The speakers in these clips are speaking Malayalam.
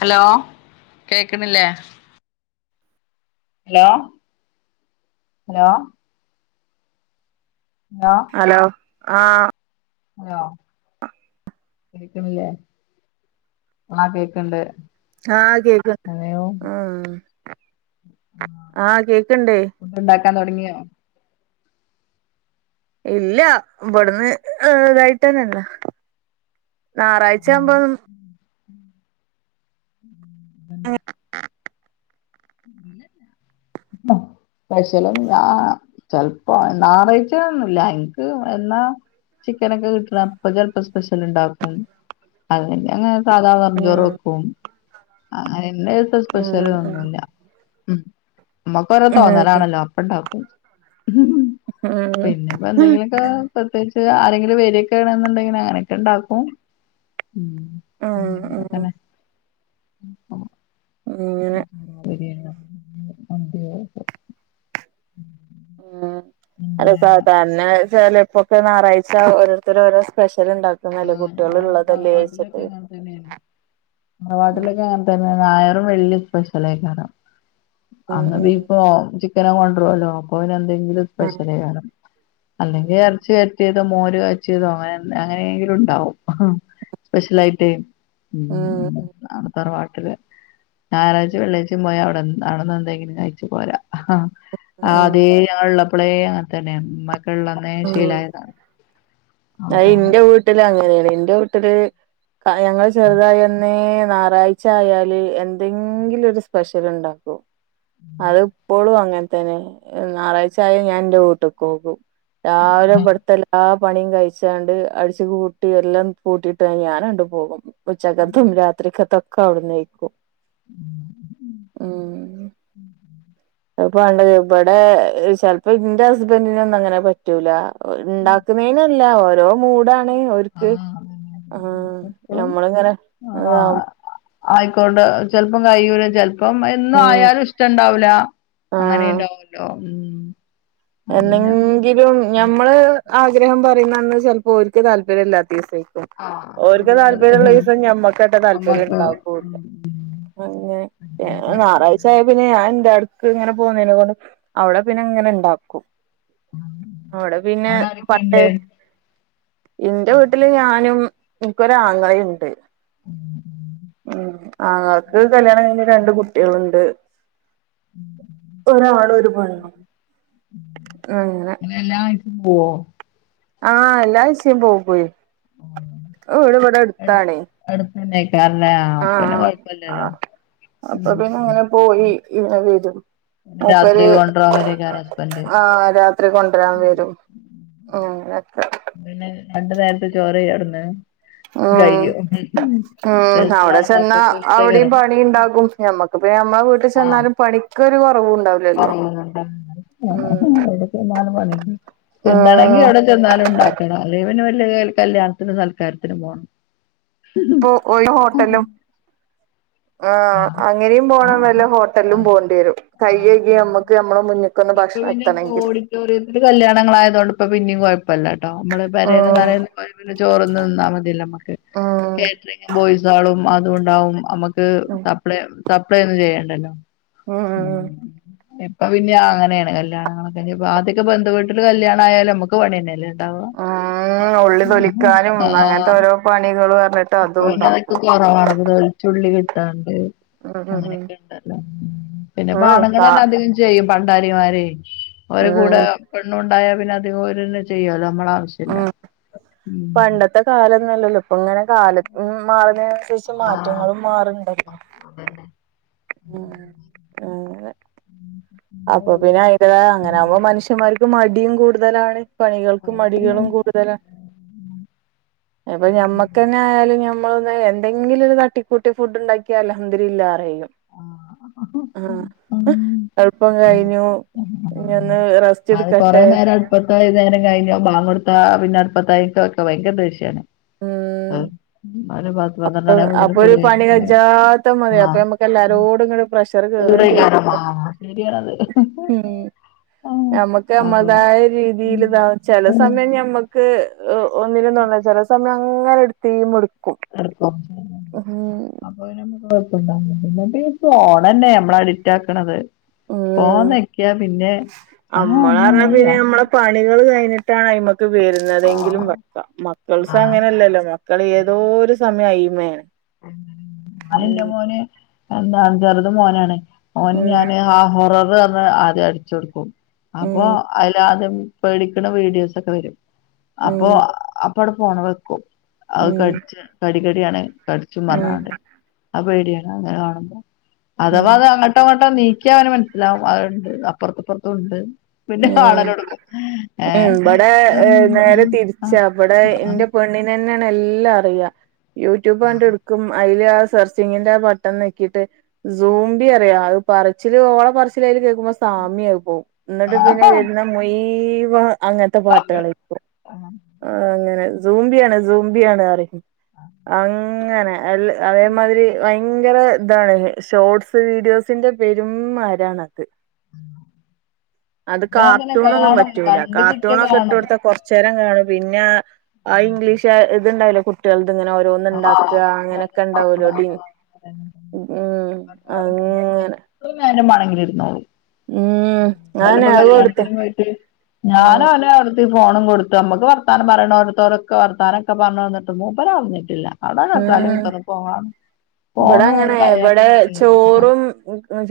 ഹലോ കേക്കണില്ലേ ഹലോ ഹലോ ഹലോ ഹലോ ആഹ് ഹലോ കേക്കണില്ലേ ആ കേക്കണ്ട് ആഹ കേക്ക്ണ്ട് അതെയോ ആ ആഹ് കേക്ക്ണ്ടേ ഫുഡ്ണ്ടാക്കാൻ തുടങ്ങിയോ ഇല്ല ഇവിടന്ന് ഇതായിട്ട് തന്നല്ലെ ഞറാഴ്ചാമ്പോ [inaudible] [inaudible] അ പ്പെഷ്യലും അ ചെിലപ്പോ നാറാഴ്ച്ചന്നില്ല എനിക്ക് എന്നാ ചിക്കനൊക്കെ കിട്ടണ അപ്പൊ ചെലപ്പൊ സ്പെഷ്യൽ ഇണ്ടാവും അം അങ്ങനെ സാധാ വെറും ചോറ് ഉം വെക്കും അങ്ങനെ ഇന്നെത്തെ സ്പെഷ്യല് ഉം ഒന്നുല്യ അ നമ്മക്കോരോ ഉം തോന്നലാണല്ലോ അപ്പൊണ്ടാക്കും ഉം പിന്നെ ഇപ്പൊ എന്തെങ്കിലൊക്കെ പ്രത്യേകിച്ച് പന്തെങ്കിലൊക്കെ പ്രത്യേകിച്ച് ആരെങ്കിലും വരിയൊക്കാന്നുണ്ടെങ്കിൽ അങ്ങനെൊക്കെ ണ്ടാക്കും അഹ് ഉം ഉം ഉം അങ്ങനൊക്കെതന്നെ അങ്ങനെ [unintelligible] [inaudible] അല്ലെ പിന്നെ സാധാരണ ചിലപ്പോക്കെ ഞായറാഴ്ച ഓരോരുത്തർ ഓരോ സ്പെഷ്യൽ ഉണ്ടാക്കും ആഹ് ഞങ്ങളവ്ടെ തറവാട്ടിലൊക്കെ അങ്ങനെ തന്നെയാണ് ഉം തറവാട്ടിലൊക്കെ അങ്ങന നായറും വെള്ളിം സ്പെഷ്യലായിക്കറണം ഉം ഉം അങ്ങനിപ്പോ കൊണ്ടല്ലോ അപ്പൊ അവന് എന്തെങ്കിലും സ്പെഷലേ വണം ഉം അല്ലെങ്കിൽ ഇറച്ചി വെറ്റിയത് മോര് കാച്ചിയതോ അങ്ങന അങ്ങങ്കിലും ഉണ്ടാവും സ്പെഷ്യലായിട്ട് മ് ഉം അഹ് തറവാട്ടില് ഞായറാഴ്ച വെള്ളാഴ്ച്ചും പോയാ അവിടൊവിന്ന് എന്തെങ്കിലും കഴിച്ചു പോരാ ഉം ആതേ ഞങ്ങള്ളപ്പോളെ അങ്ങന തന്നെയ ഇമ്മ ള്ളന്നേ ഉം ഉം ശീലായതാണ് അത് അപ്പൊ ഇന്റെ വീട്ടില് അങ്ങനെയാണ് ഇന്റെ വീട്ടില് ഞങ്ങള് ചെറുതായിന്നെ ഞായറാഴ്ച ആയാല് എന്തെങ്കിലും ഒരു സ്പെഷ്യൽണ്ടാക്കും അത്പ്പോളും അങ്ങനെ തന്നെ ഞായറാഴ്ച ആായ ഞാൻ ഇൻ്റെ വൂട്ടിക്ക്കോകും രാവിലെ ഇവ്ത്തെല്ലാ പണിയും കഴിച്ചാണ്ട് അടിച്ച് പൂട്ടി എല്ലാം പൂട്ടിയിട്ട് ഞാനാട്ട് പോവും ഉച്ചക്കത്തേം രാത്രിക്കത്തേം ഒക്കവിട്ന്നായിക്കൂ അഹ് അഹ് അത് ഇവിടെ ചിലപ്പോ ഇന്റെ ഹസ്ബൻ്റിന് ഒന്നും അങ്ങനെ പറ്റൂല ഉണ്ടാക്ക് വേനല്ല ഓരോ മൂടാണ് ആഹ് ആ അതന്നെ എപ്പളും നമ്മള് ഇങ്ങനെ ആയിക്കൊണ്ട് ചിലപ്പം കയ്യൂല ചെൽപ്പൊ ഇപ്പം എന്നും ഉം ആയാലും ഇഷ്ടം ഇണ്ടാവൂല ആഹ് അങ്ങനെണ്ടാവല്ലോ എന്നെങ്കിലും ഞമ്മള് ആഗ്രഹം പറയുന്നന്ന് ചിലപ്പോ ഓല്ക്ക് താല്പര്യം ഇല്ലാതെദിവസയെക്കും ആഹ് ഓര്ക്ക് ശരിയാണത് താല്പര്യം ഉം. ഉള്ള ദിവസം ഞമ്മക്കട്ടെ താല്പര്യം അമ്മക്ക് ഉണ്ടാവൂല്ല ഉം അങ്ങനെ ഞാകൾ അങ്ങനെയൊക്കെ ഞായരായായാ പിന്നെ ഞാൻ എന്റെടെ ഇങ്ങനെ പോകുന്നതിനെ കൊണ്ട് അവിടെ പിന്നെ ഇങ്ങനെ ഉണ്ടാവും ഉം. അവുടെ പിന്നെ അവിടെ പട്ട് ആരൊക്കെയുണ്ട് എന്റെ ഉം. വീട്ടില് ഞാനും എനിക്കൊരാങ്ങളിണ്ട് ഉം. ഉ ആങ്ങൾക്ക് കല്യാണം കഴിഞ്ഞ രണ്ട് കുട്ടികളുണ്ട് ഒരാണു ഒരു പെണ്ണും അങ്ങന അകനെ ആയിപോവും ആഹ എല്ലാ ആയ്ചയും പോ പോയി ഇവിടെ ഇവിടെ എടുത്താണേ എടുത്തന്നക്കാറല്ലേ അപ്പന്നെ കൊഴപ്പല്ലല്ലോ ആഹ് അപ്പൊ പിന്നെ അങ്ങനെ പോയി ഇങ്ങെ വരും രാത്രി മുപ്പര് കൊണ്ടരാൻ വരേക്കാരം ഹസ്ബൻഡ് ആഹ് രാത്രി കൊണ്ടുവരാൻ വരും [unintelligible] പിന്നെ രണ്ടു നേരത്തെ ചോറ് അവിടന്ന് ഉം കയ്യും ഉം അവിടെ ചെന്നാ അവിടെയും പണി ഉണ്ടാകും ഞമ്മക്ക്പ്പ നമ്മളെ വീട്ടിൽ ചെന്നാലും പണി ഇന്ക്കുരൂക്കുറാവുണ്ടാ എവിട നാല് മണി തിന്നണെങ്കി ഉം അവിടെ ന്നാലും ഉണ്ടാക്കണം അല്ലെവന് വലിയ കല്യാണത്തിനും സൽക്കാരത്തിനും പോകണം ഇപ്പൊ ഓ ഹോട്ടലും ആഹ് അങ്ങനെയും പോണം വല്ല ആഹ് ഹോട്ടലും ആഹ് പോകേണ്ടി വരും ആഹ് കൈഴകി അതെ നമ്മുക്ക് നമ്മളെ മുൻ ഇപ്പൊ പിന്നെ ഓഡിറ്റോറിയത്തില് കല്യാണം ആയതോണ്ട്പ്പോ പിന്നെയും കുഴപ്പമല്ല ട്ടോ നമ്മള് വരയന്ന് ഉം പറയുന്നത് ന് ചോറ്ന്ന്തിന്നാൽ മതില്ല നമ്മക്ക് കേറ്ററിംഗ് ബോയ്സ് ആളും അതുകൊണ്ടാവും നമ്മക്ക് ഉം സപ് സപ്പ്ളെ സപ്പ്ളെ ഒന്നും ഉം ചെയ്യണ്ടല്ലോപ്പ പിന്ന അങ്ങനെയാണ് കല്യാണൊക്കെ അതൊക്കെ ബന്ധു വീട്ടില് കല്യാണ ആയാലും നമുക്ക് പണി ന്നലെ ണ്ടാവാ ഉം ആഹ് ആഹ് ആഹ് പണികൾ പറഞ്ഞിട്ട് അതും അഹ് പിന്നെ ഉണ്ടാക്കും അതൊക്കെ കുറവാണത് വെളുത്തുള്ളി ണ്ട് ഉം ഉം അങ്ങനൊക്കെ ഉണ്ടല്ലോ പിന്നെ ഉം ഉം ആണുങ്ങൾ കാ അധി ചെയ്യും പണ്ടാരിമാരെയും ഒരേ കൂടെ ഉം പെണ്ണു ഉണ്ടാ പിന്നെ അധികം ഒന്നെ ചെയ്യാല്ല നമ്മള്ളെ ആവി ഉം പണ്ടത്തെ കാലന്നല്ലല്ലോ ഇപ്പൊ ഇങ്ങനെ കാല മാറുന്ന ആഹ് മാറ്റങ്ങളും മാറണ്ടല്ലോ അതന്നെ ഉം അങ്ങനെ അപ്പൊ ഓള് പിന്നെ അയ്യ്ന്റെതായ അങ്ങനാകുമ്പോ മനുഷ്യന്മാർക്ക് മടിയും കൂടുതലാണ് പണികൾക്കും ശരിയാണ് മടികളും കൂടുതല [inaudible] അപ്പൊ ഞമ്മക്ക് തന്നെ ആയാലും മ്മള് എന്തെങ്കിലും ഒരു തട്ടിക്കൂട്ടി ഫുഡ് ഉണ്ടാക്കിയ അൽഹംദുലില്ലാപറയാലോ ആ ആഹ് ഉം അതെ. ഇജ് അതന്നെ. എന്താ റസ്റ്റ്‌ അത് കുറേ നേരം അടുപ്പത്തായി നേരം കഴിഞ്ഞോ ബാങ്ങ് കൊടുത്ത പിന്നെ അടുപ്പത്തായിക്ക ഒക്കെ ഭയങ്കര ദേഷ്യയാണ് ഉം ആഹ് ആരു പത്രണ്ടാണിയാപ്പോത്തിന് അപ്പൊ ഒരു പണി കുളിയിഞ്ഞട്ട് കജാത്ത മതി അപ്പൊ നമ്മക്ക് എല്ലാരോടും ഇങ്ങട് പ്രഷർ കേറും ചെയ്യും [unintelligible] ശരിയണത് മ്മക്ക് നമ്മതായ ഉം രീതിൽതാ ചില സമയം ഞമ്മക്ക് ഒന്നിലന്നണ്ട ചില സമയം അങ്ങനെ എടുത്തേൽമേൽ എടുക്കും [unintelligible] ഓഹ്. അപ്പൊ പിന്നെ മ്മക്ക്കൊഴപ്പണ്ടായിനില പിന്നപ്പൊ ഈ ഫോണല്ലെ ഞമ്മളെ അഡിക്റ്റാക്കണത്. ഉം ഫോൺ നെക്കിയാ പിന്നെ. [inaudible] പണികള് കഴിഞ്ഞിട്ടാണ് അയ്‌മക്ക് ആ വരുന്നതെങ്കിലും വെക്കാ മക്കൾസ് ആ ആ അങ്ങനെല്ലല്ലോ മക്ക ക്കള് ഏതോരു സമയോ അയ്മേണ്. [inaudible] ളിന്റെ മോന് എന്താ ചെറുതും മോനാണ് ഓന് ഉം ഞാന് ആ ഹൊററ് റഞ്ഞെ ആദ്യം അടിച്ചൊടുക്കും അപ്പൊ ഉം അതിലാദ്യം. പേടിക്ക്ണ വീഡിയോസ് ഒക്കെ വരും ഉം അപ്പൊ അ അപ്പവ്ടെ ഫോണ് വെക്കും. അത് ഉം കടിച്ചും കടി കടിയാണ് കടിച്ചും ഉം പറഞ്ഞ്ങ്ങാണ്ട്. ആഹ് പേടിയാണ് അങ്ങനെ കാണുമ്പോ ഉം ഉം അഥവാ അത് അങ്ങട്ട് ട്ടോ ങ്ങ്ട്ടോ നീക്കിയ അവന് മനസ്സിലാവും അഹ്ണ്ട് അപ്പറത്തും പ്പറത്തുണ്ട്. ഉം ഉം ഇവിടെ നേരെ തിരിച്ചാ വ്ടെ ന്റെ പെണ്ണിന്. നെന്നേണ് എല്ലാ അറിയാ യൂട്യൂബണ്ട് ഇട്ക് ക്കും അയില് ആ സെർച്ചിങ്ങിന്റെ ബട്ടൺ നെക്കീട്ട് സൂമ്പി അറിയാ അഹ് പറിച്ചില് ഓളെ പറച്ചിലയില് കേക്കുമ്പോ സാമി ആയി പോവും ന്നിട്ട് പിന്നെ വരുന്ന മുയിവം അങ്ങൻത്തെ പാട്ടാള് ഇപ്പോ ആഹ് അങ്ങനെ സൂമ്പിയാണ് സൂമ്പിയാണ് അറീം അങ്ങനെ എല്ല അതേമാതിരി വയങ്കര താണ് ഷോട്സ് വീഡിയോസിന്റെ പെരും മാരാണത്. അത് പിന്നെ അങ്ങനെ കാർട്ടൂണൊന്നും കാണും പറ്റൂല കണ്ട് കിട്ടിയ കാർട്ടൂണൊക്കെ ഇട്ട് കാണും കൊടുത്ത കൊറച്ച് ച്ചേരം കാണും പിന്നെ ആ ആ ഇംഗ്ലീഷാ ത്ണ്ടാവൂല്ലെ കുട്ടിയേളത് ങ്ങനെ ഓരോ. ആഹ് ണ്ടാക്ക കുട്ടികൾണ്ടാക്കണ അങ്ങനൊക്കെണ്ടാവലോടീന് ഉം അങ്ങനെ. എത്രെ നേരം ബാണെങ്കിലും ഇരുന്നോളും. ഉം ഞാൻ ആകെട്ത്തെ ഞാനോനെ അവ്ട്ന്ന് ഈ ഫോണും കൊട്ത്ത് നമ്മക്ക് വർത്താനം പറീണോരത്തോരൊക്കെ വത്താനൊക്കെ പറഞ്ഞ് വന്ന്ട്ടും മൂപ്പര് അറിഞ്ഞിട്ട്ല്ല. അതാ കസാലെ കുത്രന്ന് ഫോൺ കാണാ ഇബടെ അങ്ങനെയ്യ ഇബടെ ചോറും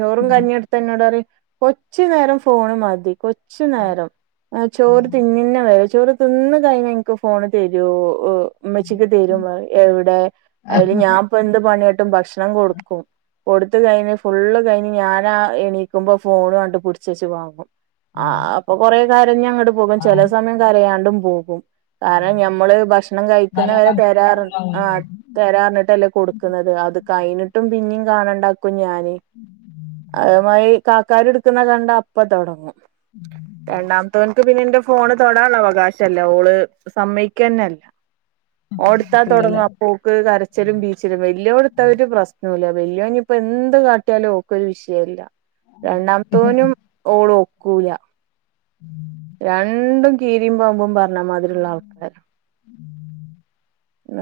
ചോറും കഞ്ഞി ട് ത്തന്നോടറീം കൊച്ച് നേരം ഫോണ് മതി കൊ ച്ച് ആഹ് നേരം ചോറ് ഉം തിന്നിന്ന വരെ ചോറ് തിന്ന് കഴിഞ്ഞ ൻക്ക് ഫോണ് തരോ ഹ് ഇമ്മച്ചിക്ക് തരും പറീം എവ്ടെ ഐല് ഞാപ്പെന്ത് പണിയാട്ടും ഭഷ്ണം കൊടുക്കും കൊടുത്ത് കഴിഞ്ഞ് ഫുള്ള് കഴിഞ് ഞാനാ എണീക്കുമ്പോ ഫോണു അണ്ട് പിട്ച്ചെച്ച് വാങ്ങും. ഉം ആഹ് അപ്പൊ കൊറെ കരഞ്ഞങ്ങ്ട് പോകും ചെല ആഹ് സമയം കരയാണ്ടും പോകും. കാരണം ഞമ്മള് ഭക്ഷ്ണം നല്ല കഴിക്കുന്നവരെ ഫങ്ഷൻ തരാറ് ഉണ്ടാവുമല്ലോ ആഹ് തരാറ്ഞ്ഞ്ട്ടല്ലേ കൊട്ക്ക്ന്നത് അത് അത് കയിഞ്ഞിട്ടും പിന്നീം കാണണ്ടാക്കും ഞാന് [inaudible] അഹ് മാതിരി കാക്കാര് ഇട്ക്ക്ണ കണ്ടാ അപ്പ തൊടങ്ങും രണ്ടാ റ്റോന്ക്ക് പിന്നെ ന്റെ ഫോണ് തൊടാള്ള അവകാശല്ല ഓള് സമ്മയിക്കെന്നെല്ല. ഓൻട്ത്താ തൊടങ്ങും കിട്ടൂലല്ലേ അപ്പോക്ക് കരച്ചലും ബീച്ചലും വല്ല്യോട് ഒരു പ്രസ്നോല്ല വല്ല്യോനിപ്പൊ എന്ത് കാട്ടിയാലും ഓക്കൊരു വിഷയല്ല രണ്ടാമത്തോനും ഓളും ഒക്കൂല. ഉം. രണ്ടും കീരീം പാമ്പും പറഞ്ഞമാതിരിള്ള ആൾക്കാരാ.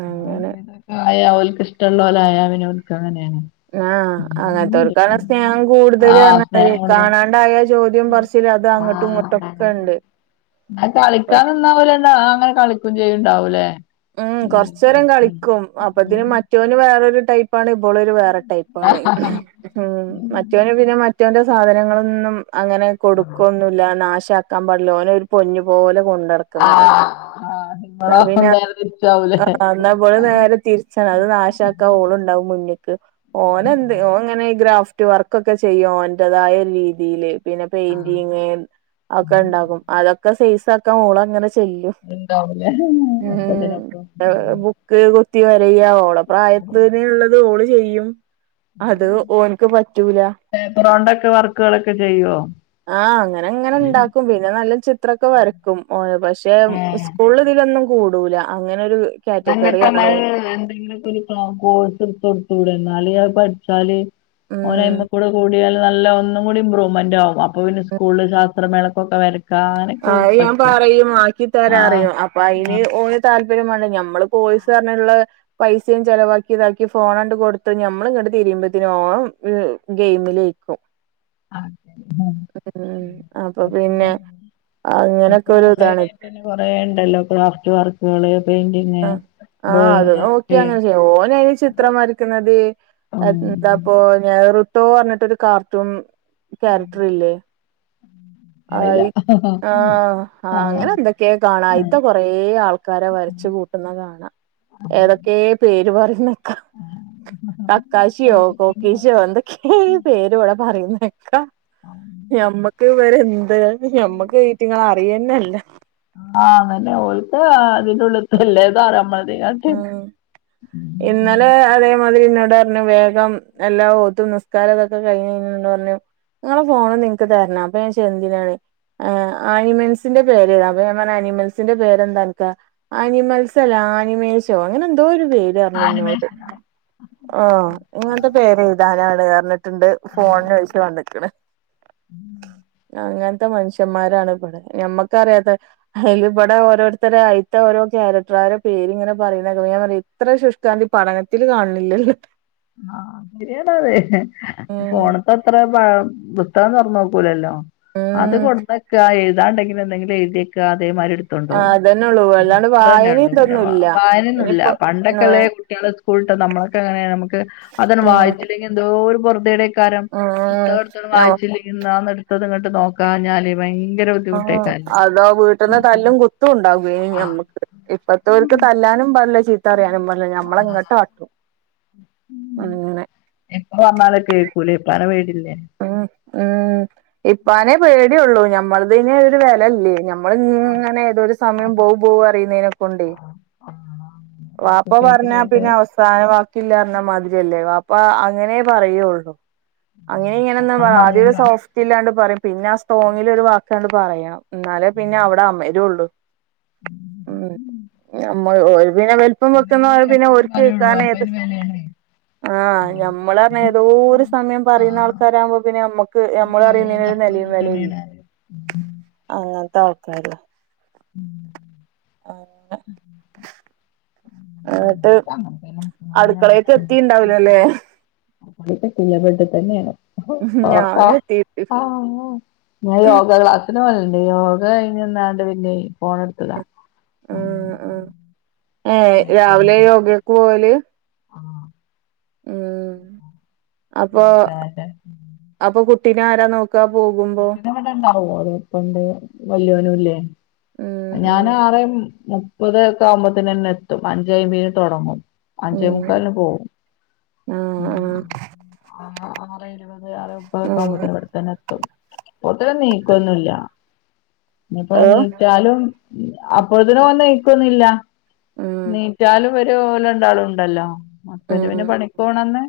അങ്ങനെ [inaudible] ക്കായാ അവല്ക്ക് ഇഷ്ടള്ളോലായ ഓൽക്കങ്ങനേണ് ആഹ് അങ്ങൻത്തോര്ക്കാണ് സ്നേഹം ആഹ് കൂട്തല്റഞ്ഞാല് സ്നേഹം കൊടുക്കണം കാണാണ്ടായാ ചോദ്യോം പറച്ചിലും അത് അങ്ങട്ടും ഇങ്ങട്ടൊക്കെണ്ട് ന്ന കളിക്കാ നിന്നാ ഇവല് രണ്ടാളും അങ്ങനെ കളിക്കും ചെയ്യ്ണ്ടാവൂല്ലേ. ഉം കൊറച്ചേരം കളിക്കും അപ്പത്തിന് മറ്റവന് വേറൊരു ടൈപ്പ് പാണ് ഇബളൊരു വേറെ ടൈപ്പാണ് ഹ്. ആഹ് ഉം മറ്റവന് പിന്നെ മറ്റവന്റെ സാധനങ്ങളൊന്നും അങ്ങനെ കൊടുക്കോന്നുല്ല ല്ല നാശ ആക്കാൻ പാടില്ല ഓനെ ഒരു പൊന്നു പോലെ കൊണ്ട നടക്കും ആഹ് ഇങ്ങളോ നേരെ തിരിച്ചാവും ലെ ആ ന്ന വെള് നേരെ തിരിച്ചാണ് അത് നാശാക്ക ഓളുണ്ടാവും മുന്നിക്ക്. ഓൻ എന്ത് ഓൻ ങ്ങനെ ഗ്രാഫ്റ്റ് വർക്ക്ഒക്കെ ചെയ്യും ഓന്റെതായ രീതിയില് പിന്നെ പെയിന്റിങ് അത്‌ ഒക്കെ ഉണ്ടാക്കും അതൊക്കെ സൈസ് ആക്കാ ഓൾ അങ്ങനെ ചെയ്യും ഉണ്ടാവൂലേ ഉം ഒപ്പത്തിനൊപ്പം ബുക്ക് കുത്തി വരയ ഓളെ പ്രായത്തിനുള്ളത് ഓള് ചെയ്യും അത് ഓൻക്ക് പറ്റൂല. പേപ്പറൊണ്ടൊക്കെ വർക്ക്‌ വർക്ക്‌ കളൊക്കെ ചെയ്യോ ആഹ് അങ്ങനെ അങ്ങനെ ഇന്നാ ഉണ്ടാക്കും പിന്നെ നല്ല ചിത്രൊക്കെ വരയ്ക്കും ഓൻ പക്ഷെ സ്കൂൾ സ്ക്കൂൾ ഇതിലൊന്നും കൂടൂല അങ്ങനെരു അങ്ങനെത്തെ എന്തെങ്കിലൊക്കെ കോഴ്സ് എടുത്ത് കൊടുത്തൂടെ ന്നാല് അത്‌ പഠിച്ചാല് ഓന് ഉം അയ്മ്മക്കൂടെ കൂടിയാല് നല്ല ഒന്നും കൂടി ഇമ്പ്രൂവ്മെന്റ് ആകും അപ്പൊ പിന്നെ സ്കൂള് [unintelligible] ശാസ്ത്ര മേള ക്കൊക്കെ വരയ് ആഹ് അത്‌ ഞാൻ പറയും ആക്കി തരാ ആഹ് അറിയും അപ്പൊ അയിന് ആഹ് ഓൻ താല്പര്യം മാണ്ടേ ഞമ്മള് കോഴ്സ് പറഞ്ഞ് ള്ള പൈസയും ചെലവാക്കി ഇതാക്കി ഫോണ് അണ്ട് കൊടുത്ത് ഞമ്മൾ ഇങ്ങോട്ട് തിരിയുമ്പോത്തിന് ഓൻ ഗെയിമിലേൽക്കും. ആഹ് അപ്പൊ പിന്നെ ഇപ്പൊ അങ്ങനൊക്കെ ഒരു ഓൺലൈൻ ഇതാണ് ആയിട്ട് തന്നെ കൊറെ ഉണ്ടല്ലോ ക്രാഫ്റ്റ് വർക്കുകള് പെയിന്റിങ് ആ ആഹ് അത് ഡ്രോയിങ് നോക്കി ഒക്കെ അങ്ങനെ ചെയ്യ ഓൻ അയ്ൻ ചിത്രം വരക്കുന്നത് ഉം എന്താപ്പൊ ഞൻറട്ടോ പറഞ്ഞിട്ട്ഒരു കാർട്ടൂൺ ക്യാരക്ടർ ഇല്ലേ അറിയില്ല ആയി ആഹ്, ആഹ് അങ്ങനെ എന്തൊക്കെ കാണാ ആഹ് അയ്ത്തെ കൊറേ ആൾക്കാരെ വരച്ച് കൂട്ടുന്ന കാണ ഏതൊക്കെ പേര് പറയുന്നെ കക്കാശിയോ കോക്കീശോ എന്തൊക്കെ പേര് വ്ടെ പറയുന്ന കേൾ ഞമ്മക്ക് ഇവരെന്ത്‌ ഞമ്മക്ക് ഈറ്റിങ്ങളെ അറിയന്നെല്ല ആഹ് അതെന്നെ ഓല്ക്ക് ഇതിനുള്ളിൽ തെ എല്ലതും അറിയാ ഞമ്മൾക്ക് ആഹ് ഉം ഇന്നലെ അതേമാതിരി ഇന്നോട് പറഞ്ഞു വേഗം എല്ലാം ഓത്തും നിസ്കാരം തൊക്കെ കഴിഞ്ഞഞപ്പോ പറഞ്ഞു നിങ്ങളെ ഫോൺ ഒന്ന് ഇൻക്ക് തരണം അപ്പൊഞാൻ ചോയ്ച്ചു എന്തിനാണ് ആഹ് ആനിമൽസിന്റെ പേര് ഏഴ്താൻ അപ്പൊ ഞാൻ പറഞ്ഞ് ആനിമൽസിന്റെ പേരെന്താ അനക്ക് ആനിമൽസ് അല്ല ആനിമേശോ അങ്ങനെ എന്തോ ഒരു പേര് പറഞ്ഞു ന്നോട്. ആനിമേഷനാ ആഹ് ഇങ്ങനത്തെ പേര് എഴുതാനാണ് അറിഞ്ട്ടുണ്ട് ഫോൺ ചോദിച്ചു വന്നക്ക്ണ്. ഉം.. അങ്ങനത്തെ മനുഷ്യന്മാരാണ് ഇവിടെ ഞമ്മക്കറിയാത്ത അയ്ല് ബടെ ഓരോരുത്തർ അയ്ത്ത ഓരോ ക്യാരക്ടർ കാർ പേരിങ്ങനെ പറയണ കേൾക്കാ ഞാൻ പറയാ ഇത്ര ശുഷ്കാന്തി പഠനത്തില് കാണില്ലല്ലോ ട്ടോ ആഹ് ശരിയണത് ഉം ഫോണ് ത്തെ അത്ര പുസ്തകം തൊറന്ന് നോക്കൂലല്ലോ അത് ഉം കൊട്ന്നെക്കാ എഴുതാനുണ്ടെങ്കിൽ എന്തെങ്കിലും എഴുതി വയ്ക്ക അതേമാരി എടു ആ തുണ്ടോവും അതന്നെള്ളൂ അല്ലാണ്ട് അത്ര തന്നെ വായനയും ഉള്ളു പിന്നെ ഇതൊന്നുല്ല വായനൊന്നുല്ല ഇനിയിപ്പോ പണ്ടൊക്കെ ല്ലേ ആഹ് കുട്ട്യാൾ സ്കൂളിട്ട നമ്മളൊക്കെ അങ്ങനെ നമക്ക് അതെണ് ഉം വായിച്ചില്ലെങ്കിൽ എന്തോ ഒരു പൊറുതി കേട് എയ്ക്കും കാരം ഉം പുസ്തകെടുത്തൊന്ന് ആഹ് വായിച്ചില്ലെങ്കിൽ അന്നാന്ന് എടുത്തത്ങ്ങട്ട് നോക്കാഞ്ഞാല് ഭയങ്കര ആഹ് ബുദ്ധിമുട്ടേക്കാരം അതോ വീട്ടന്ന് തല്ലും കുത്തും ഉണ്ടാകുവെനി നമ്മക്ക്. ഇപ്പത്തോൽക്ക് തല്ലാനും പാടില്ല ചീത്ത അറിയാനും പാടില്ല ഞമ്മളെങ്ങട്ട് ആട്ടും അങ്ങനെ ഇപ്പ പറഞ്ഞാലും കേൾക്കൂലേ ഇപ്പാനെ പേടില്ലേ? ഉം ഉം ഇപ്പാനേ പേടിയൊള്ളൂ ഞമ്മൾെതെന് ഒരു വെലല്ലേ ഞ നമ്മൾ ഇങ്ങനെ ഏതോരു ആ, സമയം ബൗ ബൗ അറിയുന്നതിനൊക്കെണ്ടെ ആ, ആ. വപ്പ കേട്ട് പറഞ്ഞാ കേട്ട് പിന്നെ അവ സാനവാക്കില്ലർഞ മാതിരിയല്ലേ വാപ്പ അങ്ങനെ പറയുള്ളൂ അങ്ങനെ ഇങ്ങനെന്നും അപ്പളും പറ ആദ്യം ഒരു പറയൂല സോഫ്റ്റ് ഇല്ലാണ്ട് പറയും പിന്നെ ആ സ്ട്രോങ്ങിൽ ഒരു വാക്കണ്ട് പറയും ഇന്നാലേ പിന്നെ അവിടെ അമരൊള്ളു ഉം നമ്മ ഓല് പിന്നെ ഇപ്പ പിന്നെ വെക്കുന്ന പോലെ ഓലൊക്കെ പിന്നെ അപ്പളേ ഓര്ക്കു പറയുള്ളൂ വെയ്ക്കാൻ അപ്പൊ ഏത് അതിന് വിലയാണ് ആഹ് ഞമ്മള് അർഞ്ഞ ഏതോരു സമയം ആ അറിയുന്ന ആൾക്കാരാകുമ്പോ പിന്നെ നമ്മക്ക് ഓൽക്ക് നമ്മൾ അറിയുന്നതിന് വിലയില്ലാതെ ഒരു അപ്പളും നിലയും ഇങ്ങനെ വിലയും തന്നെയാണ് ഇല്ല പറയും അങ്ങനത്തെ ആൾക്കാരാ എന്നിട്ട് അവർക്ക് അങ്ങനെ തന്നെ ഫോണില് അടുക്കളയിലേക്ക് എത്തിണ്ട്‌ ഉണ്ടാവില്ല അല്ലെ [unintelligible] ഇല്ല ബെഡിൽ തന്നെയാണ് ഞാനും എത്തിട്ട് [unintelligible] ഞാൻ യോഗ ക്ലാസിനു പോവലുണ്ട് യോഗ കഴിഞ്ഞു വന്നാണ്ട് പിന്നെ ഫോൺ എടുത്തതാ ഉം ഉം ഏഹ് രാവിലെ യോഗക്ക് പോകല് ആഹ ഉം അപ്പൊ അപ്പൊ കുട്ടിനെ ആരാ നോക്കു ഇക്കാ പോകുമ്പോ ഓ അതപോണ്ട് വലിയവരും ഇല്ലേ ഉം ഞാൻ ഉം ആറ് മുപ്പത് ഒക്കെ ആകുമ്പത്തിന് തന്നെ എത്തും അഞ്ച് അൻപതിന് തുടങ്ങും അഞ്ചേ ഉം മുക്കാലിനു പോകും ആഹ് ഇരുപത് ആഹ് ഉം മുപ്പത്ആകുമ്പഴത്തേക്ക് അവിടെ തന്നെ എത്തും [unintelligible] നീക്കൊന്നുമല്ല ഇപ്പ നീ ഓഹ് എന്നാലും അപ്പഴത്തിനു വന്ന എനിക്കുന്നില്ല ഉം എന്നിട്ടാലും രണ്ടാള് ഉണ്ടല്ലോ ഉം അസ്‌ബൻ്റ് പണിക്ക് പോകുന്ന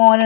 മോന